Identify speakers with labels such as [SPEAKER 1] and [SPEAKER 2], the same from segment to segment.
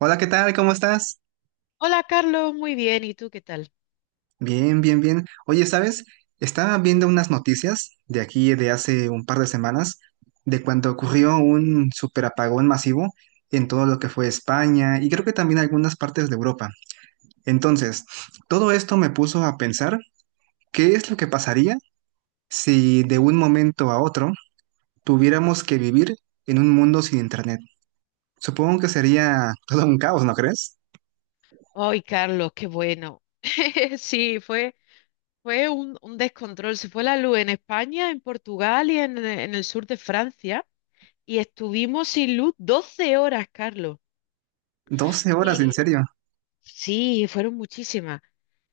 [SPEAKER 1] Hola, ¿qué tal? ¿Cómo estás?
[SPEAKER 2] Hola Carlos, muy bien, ¿y tú qué tal?
[SPEAKER 1] Bien, bien, bien. Oye, ¿sabes? Estaba viendo unas noticias de aquí de hace un par de semanas de cuando ocurrió un superapagón masivo en todo lo que fue España y creo que también algunas partes de Europa. Entonces, todo esto me puso a pensar qué es lo que pasaría si de un momento a otro tuviéramos que vivir en un mundo sin internet. Supongo que sería todo un caos, ¿no crees?
[SPEAKER 2] Ay, Carlos, qué bueno. Sí, fue un descontrol. Se fue la luz en España, en Portugal y en el sur de Francia. Y estuvimos sin luz 12 horas, Carlos.
[SPEAKER 1] 12 horas, ¿en
[SPEAKER 2] Y
[SPEAKER 1] serio?
[SPEAKER 2] sí, fueron muchísimas.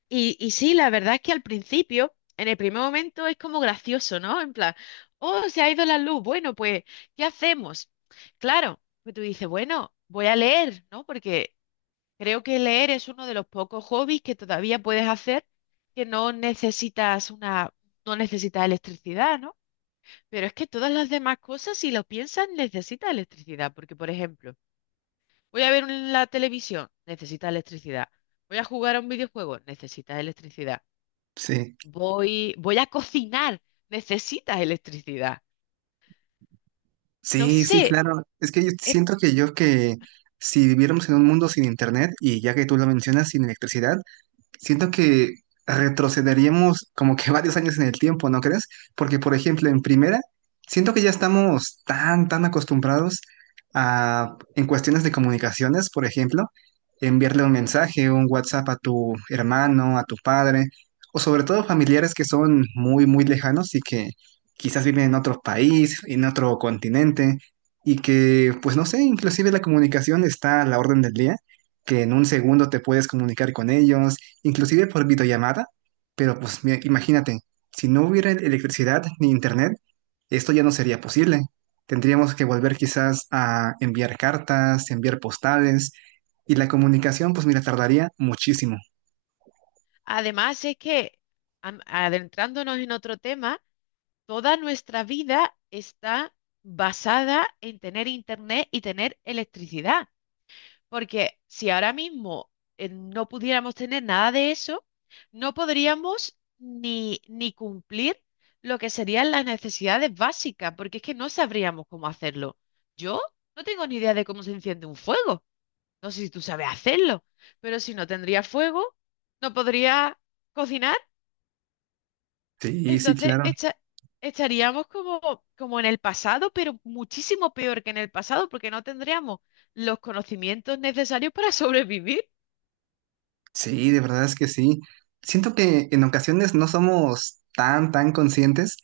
[SPEAKER 2] Sí, la verdad es que al principio, en el primer momento, es como gracioso, ¿no? En plan, oh, se ha ido la luz. Bueno, pues, ¿qué hacemos? Claro, pues tú dices, bueno, voy a leer, ¿no? Porque creo que leer es uno de los pocos hobbies que todavía puedes hacer, que no necesitas electricidad, ¿no? Pero es que todas las demás cosas, si lo piensas, necesitas electricidad. Porque, por ejemplo, voy a ver un- la televisión, necesitas electricidad. Voy a jugar a un videojuego, necesitas electricidad.
[SPEAKER 1] Sí.
[SPEAKER 2] Voy a cocinar, necesitas electricidad. No
[SPEAKER 1] Sí, sí,
[SPEAKER 2] sé.
[SPEAKER 1] claro. Es que yo
[SPEAKER 2] es-
[SPEAKER 1] siento que yo que si viviéramos en un mundo sin internet y ya que tú lo mencionas, sin electricidad, siento que retrocederíamos como que varios años en el tiempo, ¿no crees? Porque, por ejemplo, en primera, siento que ya estamos tan, tan acostumbrados a, en cuestiones de comunicaciones, por ejemplo, enviarle un mensaje, un WhatsApp a tu hermano, a tu padre, o sobre todo familiares que son muy, muy lejanos y que quizás viven en otro país, en otro continente, y que, pues no sé, inclusive la comunicación está a la orden del día, que en un segundo te puedes comunicar con ellos inclusive por videollamada, pero pues mira, imagínate, si no hubiera electricidad ni internet, esto ya no sería posible. Tendríamos que volver quizás a enviar cartas, enviar postales, y la comunicación, pues mira, tardaría muchísimo.
[SPEAKER 2] además, es que adentrándonos en otro tema. Toda nuestra vida está basada en tener internet y tener electricidad, porque si ahora mismo no pudiéramos tener nada de eso, no podríamos ni cumplir lo que serían las necesidades básicas, porque es que no sabríamos cómo hacerlo. Yo no tengo ni idea de cómo se enciende un fuego. No sé si tú sabes hacerlo, pero si no tendría fuego, no podría cocinar.
[SPEAKER 1] Sí, sí,
[SPEAKER 2] entonces,
[SPEAKER 1] claro.
[SPEAKER 2] echa- Estaríamos como en el pasado, pero muchísimo peor que en el pasado, porque no tendríamos los conocimientos necesarios para sobrevivir.
[SPEAKER 1] Sí, de verdad es que sí. Siento que en ocasiones no somos tan, tan conscientes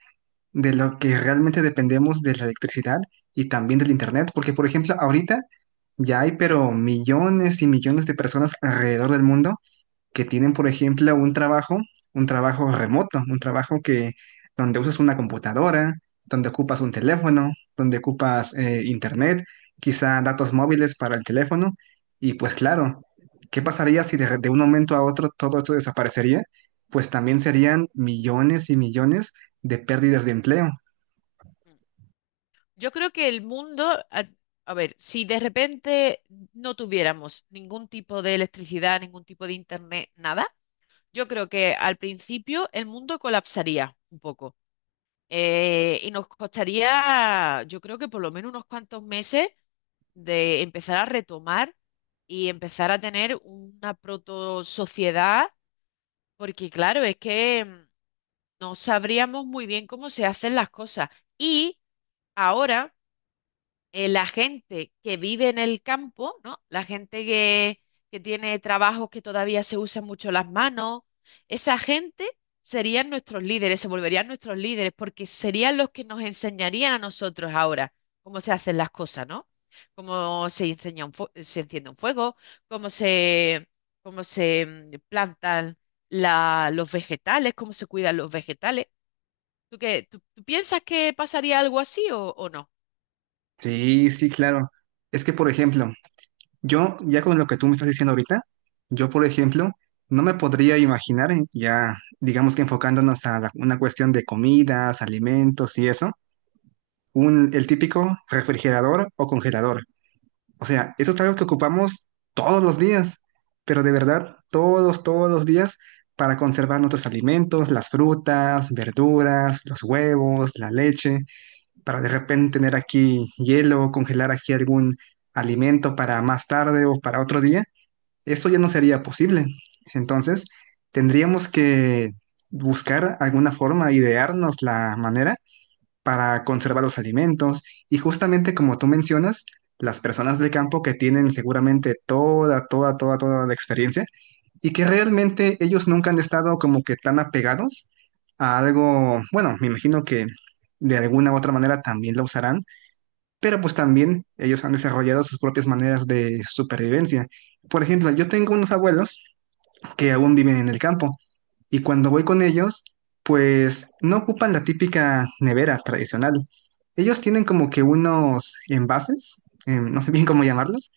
[SPEAKER 1] de lo que realmente dependemos de la electricidad y también del internet, porque por ejemplo, ahorita ya hay pero millones y millones de personas alrededor del mundo que tienen, por ejemplo, un trabajo remoto, un trabajo que donde usas una computadora, donde ocupas un teléfono, donde ocupas internet, quizá datos móviles para el teléfono. Y pues claro, ¿qué pasaría si de un momento a otro todo esto desaparecería? Pues también serían millones y millones de pérdidas de empleo.
[SPEAKER 2] Yo creo que el mundo, a, a ver, si de repente no tuviéramos ningún tipo de electricidad, ningún tipo de internet, nada, yo creo que al principio el mundo colapsaría un poco. Y nos costaría, yo creo que por lo menos unos cuantos meses de empezar a retomar y empezar a tener una proto sociedad, porque claro, es que no sabríamos muy bien cómo se hacen las cosas. Y ahora la gente que vive en el campo, ¿no? Que tiene trabajos que todavía se usan mucho las manos, esa gente serían nuestros líderes, se volverían nuestros líderes, porque serían los que nos enseñarían a nosotros ahora cómo se hacen las cosas, ¿no? Cómo se enseña un fue- Se enciende un fuego, cómo se, cómo se plantan los vegetales, cómo se cuidan los vegetales. ¿Tú piensas que pasaría algo así o no?
[SPEAKER 1] Sí, sí, claro. Es que, por ejemplo, yo, ya con lo que tú me estás diciendo ahorita, yo, por ejemplo, no me podría imaginar, ya digamos que una cuestión de comidas, alimentos y eso, el típico refrigerador o congelador. O sea, eso es algo que ocupamos todos los días, pero de verdad, todos, todos los días para conservar nuestros alimentos, las frutas, verduras, los huevos, la leche, para de repente tener aquí hielo, congelar aquí algún alimento para más tarde o para otro día, esto ya no sería posible. Entonces, tendríamos que buscar alguna forma, idearnos la manera para conservar los alimentos. Y justamente como tú mencionas, las personas del campo que tienen seguramente toda, toda, toda, toda la experiencia y que realmente ellos nunca han estado como que tan apegados a algo, bueno, me imagino que de alguna u otra manera también lo usarán, pero pues también ellos han desarrollado sus propias maneras de supervivencia. Por ejemplo, yo tengo unos abuelos que aún viven en el campo. Y cuando voy con ellos, pues no ocupan la típica nevera tradicional. Ellos tienen como que unos envases, no sé bien cómo llamarlos,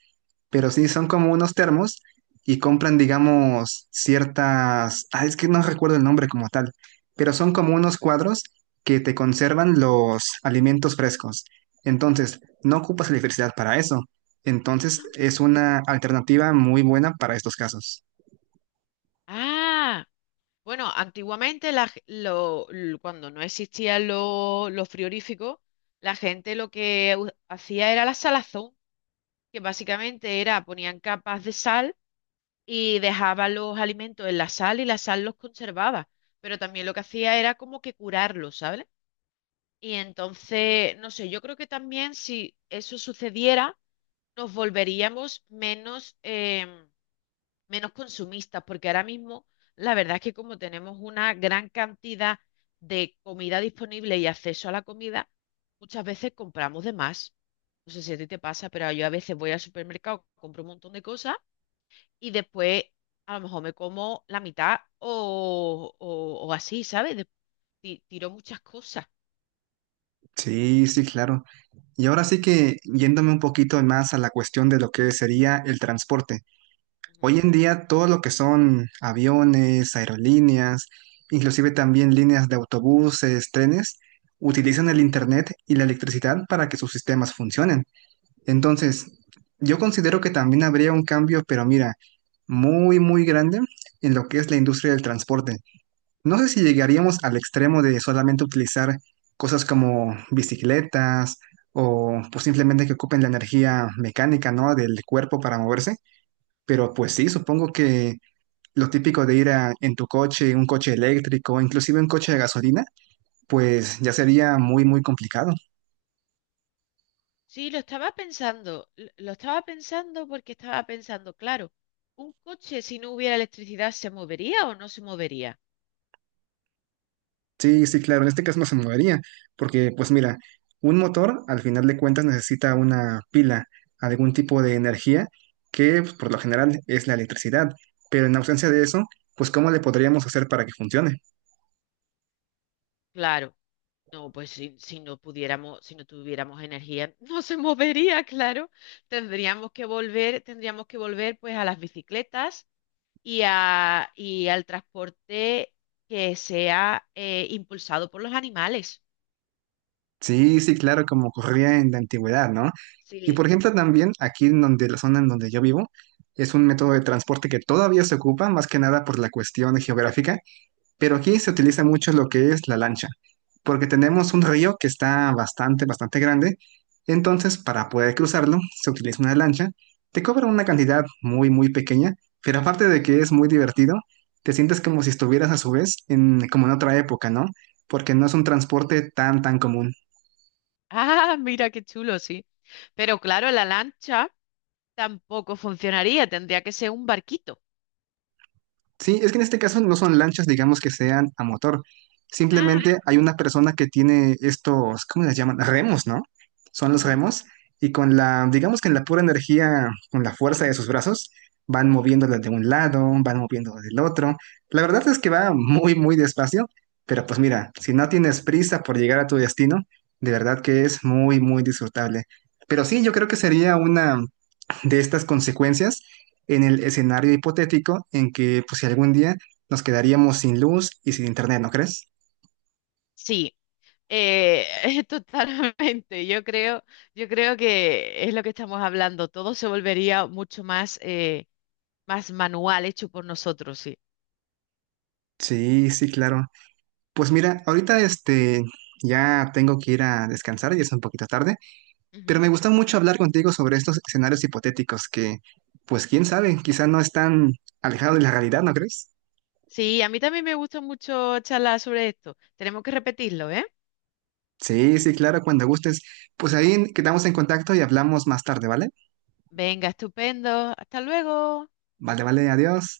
[SPEAKER 1] pero sí son como unos termos y compran, digamos, ciertas, ah, es que no recuerdo el nombre como tal, pero son como unos cuadros que te conservan los alimentos frescos. Entonces, no ocupas electricidad para eso. Entonces, es una alternativa muy buena para estos casos.
[SPEAKER 2] Ah. Bueno, antiguamente la g- lo- l- cuando no existían los frigoríficos, la gente lo que hacía era la salazón, que básicamente era, ponían capas de sal y dejaban los alimentos en la sal y la sal los conservaba, pero también lo que hacía era como que curarlos, ¿sabes? Y entonces, no sé, yo creo que también si eso sucediera, nos volveríamos menos menos consumistas, porque ahora mismo la verdad es que como tenemos una gran cantidad de comida disponible y acceso a la comida, muchas veces compramos de más. No sé si a ti te pasa, pero yo a veces voy al supermercado, compro un montón de cosas y después a lo mejor me como la mitad o así, ¿sabes? Tiro muchas cosas.
[SPEAKER 1] Sí, sí, claro. Y ahora sí que yéndome un poquito más a la cuestión de lo que sería el transporte.
[SPEAKER 2] Ujú.
[SPEAKER 1] Hoy en día todo lo que son aviones, aerolíneas, inclusive también líneas de autobuses, trenes, utilizan el internet y la electricidad para que sus sistemas funcionen. Entonces, yo considero que también habría un cambio, pero mira, muy, muy grande en lo que es la industria del transporte. No sé si llegaríamos al extremo de solamente utilizar cosas como bicicletas o pues simplemente que ocupen la energía mecánica, ¿no? del cuerpo para moverse, pero pues sí, supongo que lo típico de ir a- en tu coche, un coche eléctrico, inclusive un coche de gasolina, pues ya sería muy, muy complicado.
[SPEAKER 2] Sí, lo estaba pensando, lo estaba pensando porque estaba pensando, claro, ¿un coche si no hubiera electricidad se movería o no se movería?
[SPEAKER 1] Sí, sí, claro, en este caso no se movería, porque pues mira, un motor al final de cuentas necesita una pila, algún tipo de energía que pues, por lo general es la electricidad, pero en ausencia de eso, pues ¿cómo le podríamos hacer para que funcione?
[SPEAKER 2] Claro, no, pues si no pudiéramos, si no tuviéramos energía, no se movería, claro. Tendríamos que volver pues a las bicicletas y y al transporte que sea impulsado por los animales.
[SPEAKER 1] Sí, sí, claro, como ocurría en la antigüedad, ¿no? Y
[SPEAKER 2] Sí.
[SPEAKER 1] por ejemplo también aquí en donde la zona en donde yo vivo es un método de transporte que todavía se ocupa, más que nada por la cuestión geográfica, pero aquí se utiliza mucho lo que es la lancha, porque tenemos un río que está bastante, bastante grande. Entonces, para poder cruzarlo, se utiliza una lancha. Te cobra una cantidad muy, muy pequeña, pero aparte de que es muy divertido, te sientes como si estuvieras a su vez en, como en otra época, ¿no? Porque no es un transporte tan, tan común.
[SPEAKER 2] Ah, mira qué chulo, sí. Pero claro, la lancha tampoco funcionaría, tendría que ser un barquito.
[SPEAKER 1] Sí, es que en este caso no son lanchas, digamos que sean a motor.
[SPEAKER 2] Ah,
[SPEAKER 1] Simplemente hay una persona que tiene estos, ¿cómo les llaman? Remos, ¿no? Son los
[SPEAKER 2] ujú.
[SPEAKER 1] remos y con la, digamos que en la pura energía, con la fuerza de sus brazos, van moviéndola de un lado, van moviéndola del otro. La verdad es que va muy, muy despacio, pero pues mira, si no tienes prisa por llegar a tu destino, de verdad que es muy, muy disfrutable. Pero sí, yo creo que sería una de estas consecuencias en el escenario hipotético en que, pues, si algún día nos quedaríamos sin luz y sin internet, ¿no crees?
[SPEAKER 2] Sí. Eh, Totalmente. Yo creo que es lo que estamos hablando. Todo se volvería mucho más, más manual, hecho por nosotros, sí.
[SPEAKER 1] Sí, sí, claro. Pues mira, ahorita este ya tengo que ir a descansar, ya es un poquito tarde, pero
[SPEAKER 2] Ujú.
[SPEAKER 1] me gusta mucho hablar contigo sobre estos escenarios hipotéticos que, pues quién sabe, quizá no están alejados de la realidad, ¿no crees?
[SPEAKER 2] Sí, a mí también me gusta mucho charlar sobre esto. Tenemos que repetirlo, ¿eh?
[SPEAKER 1] Sí, sí, claro, cuando gustes. Pues ahí quedamos en contacto y hablamos más tarde, ¿vale?
[SPEAKER 2] Venga, estupendo. Hasta luego.
[SPEAKER 1] Vale, vale, adiós.